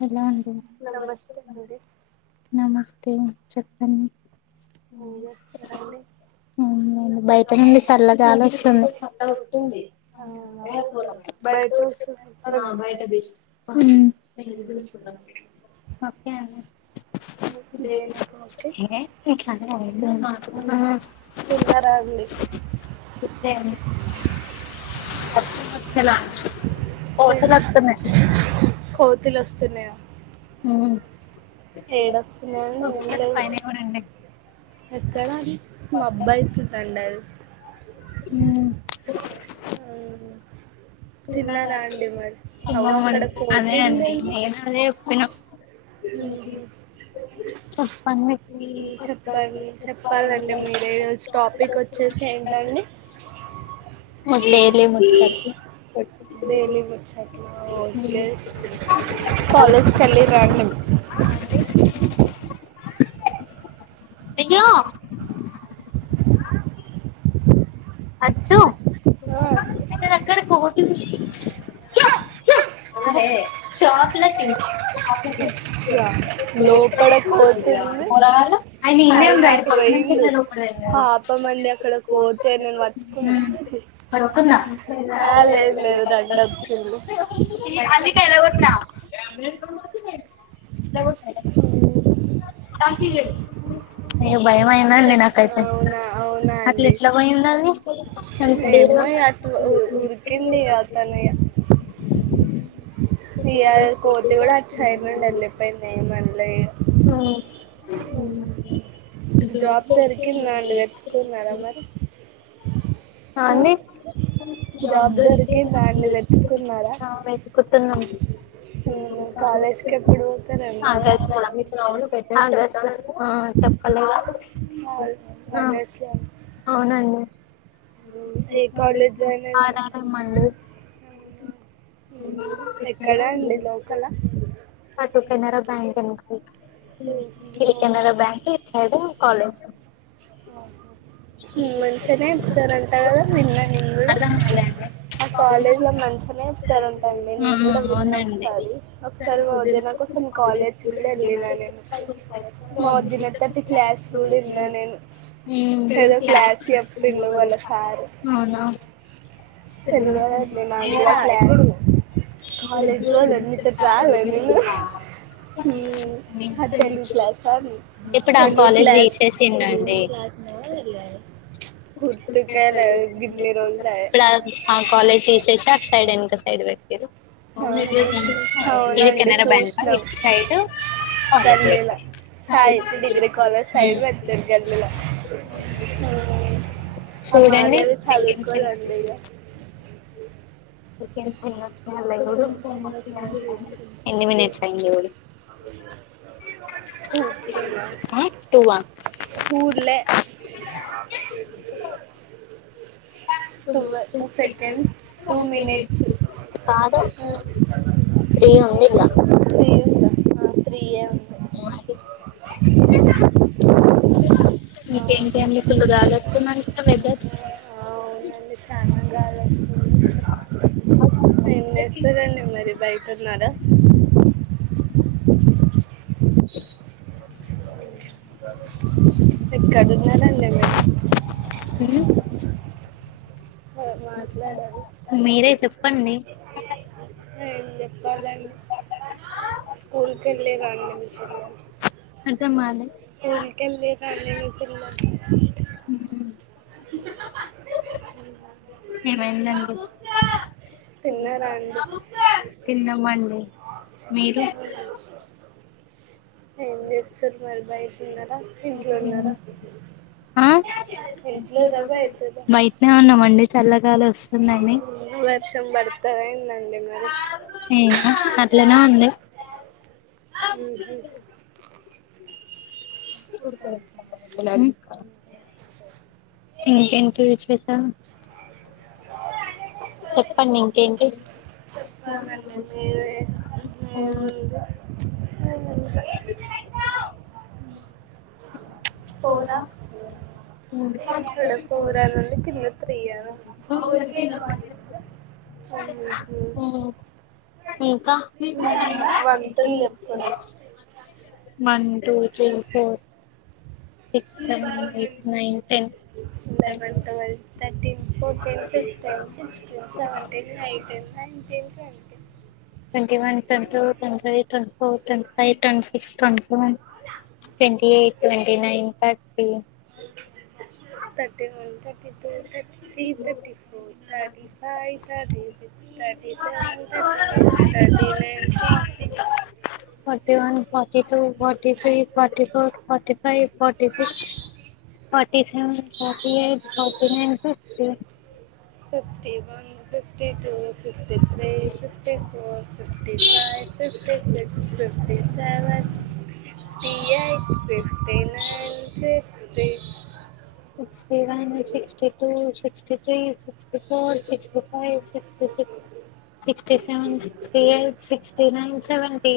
Hello అండి నమస్తే నమస్తే అ చెప్పలని ఏం చేస్తారండి బయట నుండి చల్లగాలీ వస్తుంది ఆ బయట బయట బేజ ఉ ఓకే అండి దేదక ఓకే తిన్నారా అండి [unintelligible] [unintelligible] కోతులు వస్తున్నాయా ఏడొస్తున్నాయండి పైన కూడా అండి ఎక్కడా మబ్బాయితుందండి అది ఉ తిన్నారా అండి మరి అవ అక్కడ అదే కోతి అండి ఉందేంటి నేను అదే చెప్పిన చెప్పండి ఉ చెప్పాల చెప్పాలండి మీర రోజు టాపిక్ వచ్చేసి ఏంటండి మొదల ముచ్చ డైలీ ముచ్చాట్లా ఓకే కాలేజ్కి వెళ్ళి రండి [inaudible] అయ్యో అచ్చు అక్కడ కోతీ ఉంది అచ్చా లోపడ కోతుంది [unintelligible] ళ అయన ఇదేంందియన పక్క నుంచితే రూపలేండి అప్ప మండి అక్కడ పోతే నేను వ [unintelligible] ఆ లేదు లేదు రండి వచ్చిండు ఎలాగోటిన్ క [unintelligible] భయం అయిందండి చెప్ నాకైతే అవునా అవునా అట్లా అండి ఎట్లా పోయింద అది ఏమో ఇగ అటు ఉరికిండు ఇగ అతను [inaudible] న కోతిగూడ అచ్చయినండలో ఇప్పు మల్ దొరికిందా అండి వెతుకున్నారా [inaudible] అ మరి జాబ్ జబ్దారకిమె దొరికిందా అండి వెతుక్కున్నారా కొ నేను స చ కాలేజ్కి ఎప్పుడు పోతారండి పెట్ట ఆ చెప్పాల ఆగస్ట్లో అవునండి ఏ కాలేజ్ జాయిన్ అయిదాం ఆరం మ అనుకుంటున్నారు ఎక్కడ అండి లోకలా పటు కెనరా బ్యాంక్ను ఇది అవునా కెనరా బ్యాంక్ ఇచ్చయి కాలేజ్ మంచించనే ఇతార కట్ట మన్న నింగ అర్థం కాలే అండి ఆ కాలేజ్ లో మంచిగానే చెప్తారుంటండి ఆ నేను కూడా విన్న ఒకసారి ఒకసారి వద నాకుసారి కజ భజ ఫ్ల మా వదిన తోటి క్లాస్ కూడా విన్నా నేను ఏదో గరువునా క్లాస్ చెప్పిండు వాళ్ళ సారు తె తెల్వదండి నాకు కూడా క్లా కాలేజ్ ప్రజ్వల్. పోలేదు నీతో రాలే నేను ఆ తెలుగు క్లాసా ఇప్పుడు ఆ కాలేజ్ తీసేసిల్ల. గ్రమ్ క్లాస్ కా వెళ్ళాలి. ఇప్పుడు ఆ కాలేజ్ తిసేసి అటు సైడ్ ఎనక సైడ్ పట్టీలు. ఇది అవునండి కెనరా బ్యాంక్ అ చూసినాం ఇటు సైడ్ కాలేజ్ గల్లీల పెట్టిండ్రు. సాహిత్య డిగ్రీ కాలేజ్ సైడ్ హుమ్. పెడతారు గల్లీల ఆ చూడండి. మాధవి చదువుకోదండి ఇగ అక్కడ చూడు ఎన్ని మినిట్స్ అయింది చూడు. ఆ టూ ఆ సులె. [inaudible] టువ్ టు సెకండ్స్ టూ మినిట్స్. కాదు త్రీ త్రీ ఉంది ఇల్లా. త్రీయే ఉంది. మీకేంటి అండి ఫుల్లు గాలు వస్తుంది వెదర్. అగో చూడు. అ. ఏం చేస్తున్నారండి మరి బయట ఉన్నారా. [inaudible] ఎక్కడున్నారండి మీరు. హ మాట్లాడాలి. మీరే చెప్పండి ఇంకా ఏం చెప్పదండి. స్కూల్ కెళ్ళిరా అండి మీ పిల్లలు. అర్థం కాలే స్కూల్ కెళ్ళి రండి మీ పిల్లలు. హుమ్. హమ్ ఏమైందండి. తిన్నారా అండి తిన్నామండి. మీరు ఆహా. ఏం చేస్తున్నారు మరి బయట ఉన్నారా ఇంట్లో ఉన్నారా. ఆ అ బయటనే ఉన్నాంమండి చల్లగాలీ వస్తుందని. వర్షం పడతదా ఏందండి మరి ఏం కాదు అట్లానే ఉంది. ఉహు. ఇంకేంటి విశేషాలు. [inaudible] చెప్పండి ఇంకేంటి. ఏం లేదు ఏముంది. ఇంకా. పోనా. ఇక్కడ ఫోర్ అని ఉంది కింద త్రీ అని ఉంది. Four, three. ఇంకా. వన్ టు లెప్పురి two, three, four. Six, seven, eight, nine, ten. Eleven twelve thirteen fourteen, fifteen, sixteen, seventeen, eighteen, nineteen, twenty. Twenty one, twenty two, twenty three twenty four, twenty five, twenty six. ట్వ eight, ట్వ nine, thirty. Thirty one. Thirty three, thirty four, thirty five. Thirty seven, thirty eight, thirty nine, forty. Forty one forty two forty three forty four forty five forty forty six forty seven forty eight forty nine fifty fifty one fifty two fifty three fifty four fifty five fifty six fifty seven fifty eight fifty nine sixty sixty one sixty two sixty three sixty four sixty five sixty six sixty seven sixty eight sixty nine seventy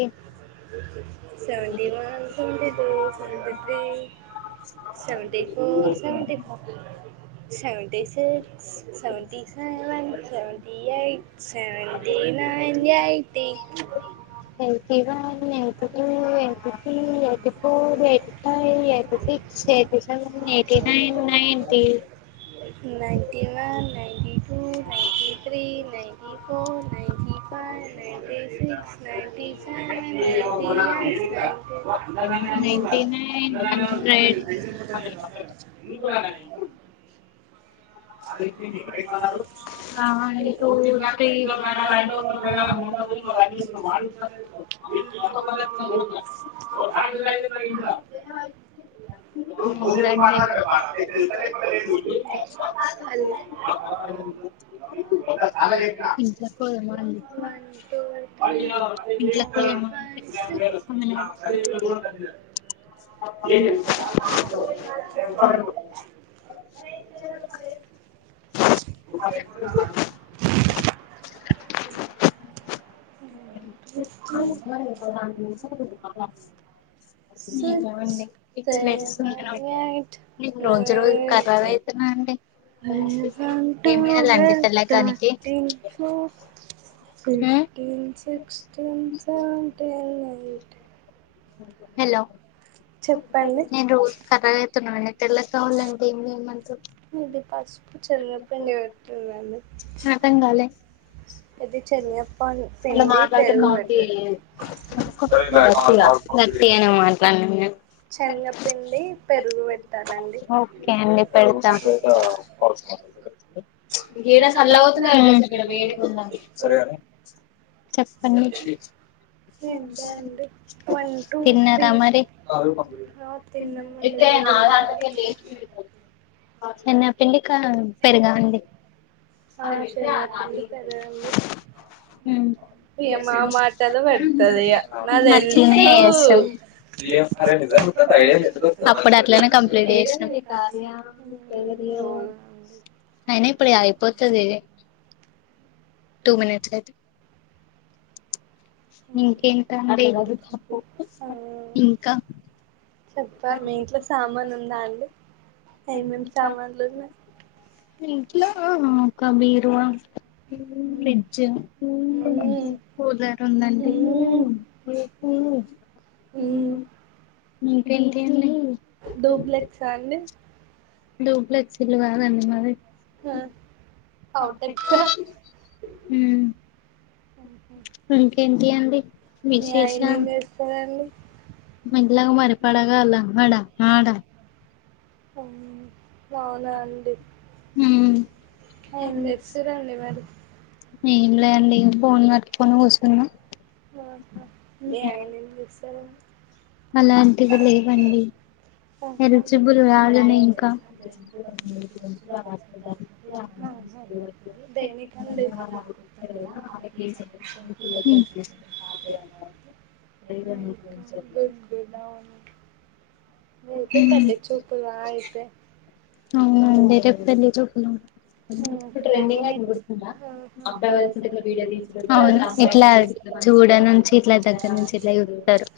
seventy one seventy two seventy three seventy four seventy five seventy six seventy seven seventy eight seventy nine eighty eighty one eighty two eighty three eighty four eighty five eighty six eighty seven eighty nine ninety ninety one ninety two ninety four ninety five ninety six ninety ninety eight ninety nine ఎ ninety nine నా ఎందుకు hundred seventy [unintelligible] [unintelligible] [inaudible] [inaudible] [inaudible] ఇ [unintelligible] [inaudible] one two [inaudible] three [inaudible] అ [unintelligible] ఏ [unintelligible] [inaudible] [inaudible] [unintelligible] [inaudible] [inaudible] [inaudible] six seven eight నీకు రోజు రోజుకు nine కర్రగ ten అయితున్నా వేంటి [inaudible] తెల్లగానికి fifteen sixteen seventeen eighteen hello చెప్పండి నేను రోజు కర్రగా అయితున్న మండి తెల్లస్తాళ్ాలంటేమంత [unintelligible] ఇది పసుపు శనగ పిండి పెట్టిరండి అర్థం కాలే [unintelligible] శెనగ పిండి పెరుగు పెట్టా త సత అ న మాట్లాడలేంను శనగపిండి పెరుగు పెట్టాలండి [unintelligible] ఓకే అండి పెడతా ఏడా సల్లగా అవుతున్నా ఇడ వేడిగా ఉందండి సరే గానీ చెప్పండి ఏంటా అండి వన్ టూ తిన్నార త్రీ మరి ఆ తిన్నామండి మీరు తిన్నారా నాి [unintelligible] పెరుగా అండి ఆ శనగపిండి [unintelligible] [inaudible] హమ్ ఇగ మా మాటలు పెడతది ఇగ నాకు మంచిగనే తెలుసు వేస్తావ్ అప్పుడు అట్లనే కంప్లీట్ చేసినాం హమ్ అయినా ఇప్పుడు అయిపోతది టూ మనిట్స్ అయితే ఇంకేంటి అండి ఇంకా చెప్పా మీ ఇంట్లో సామాను ఉందా అండి ఏమేమి సామాన్లు ఉన్నాయి ఇంట్లో ఒక బీరువా [unintelligible] ఫ్రిడ్జ్ మ్మ్ కూలర్ ఉందండి మ్మ్ మ్మ్ హమ్ ఇంకేంటి అండి డూప్లెక్స అండి డుబ్లెక్స్ ఇల్లు కదండి మాది [unintelligible] ఇంకేంటి అండి మీ ఆయన ఏం విశేషాలు చేస్తారండి ఎలాంగా మరి పడగా అలా మ [unintelligible] అవునా అండి ఏం తెస్తురండి మరి ఏంలే అండి ఫోన్ పట్టుకొని కూసున్నా హమ్ హు మీ ఆయన ఏం చెస్ అలాంటివి లేవండి ఎలిజిబుల్ కాదని ఇంకా డాడ కొంచెం నే [unintelligible] [unintelligible] నతే పలి చూపులు అయితే అవునండి రెపల్ ఇప్పుడు ట్రెండింగ్ అయిందిాఅబ్ అవల వీడియో తీ ఇట్లా చూడ నుంచి ఇట్లా దగ్గర నుంచి ఇట్లా ఇతారు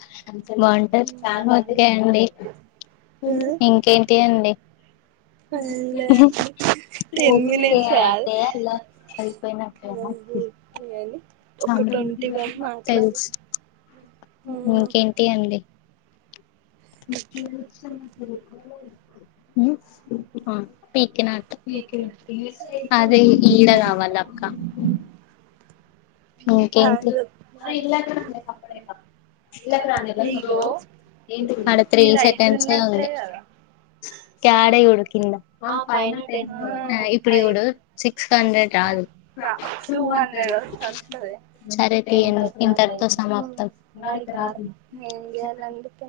బాగుంటారు చాలా ఓే అండి [unintelligible] ఉమ్ ఇంకేంటి అండి టెన్ మినిట్స్ కాదు ఊ [inaudible] అని ఒక ట్వంటీ వరకు మాట్లాడు తెలుసు ఇంకేంటి అండి పీకినా అదే ఈడ కావాల అక్క అ ఇంకేంటి ఇగో ఆడ త్రీ ఈ ఈడ సెకండ్స్ అయితున్నట్టే కదా కడ ఉడు కింద ఇప్పు ఫైవ్ ఉడు సిక్స్ హండ్రెడ్ [inaudible] టూ హండ్రెడ్ వస్తది సరే ను ఇంతతో సమాప్తం ఏం చేయాలండి టెన్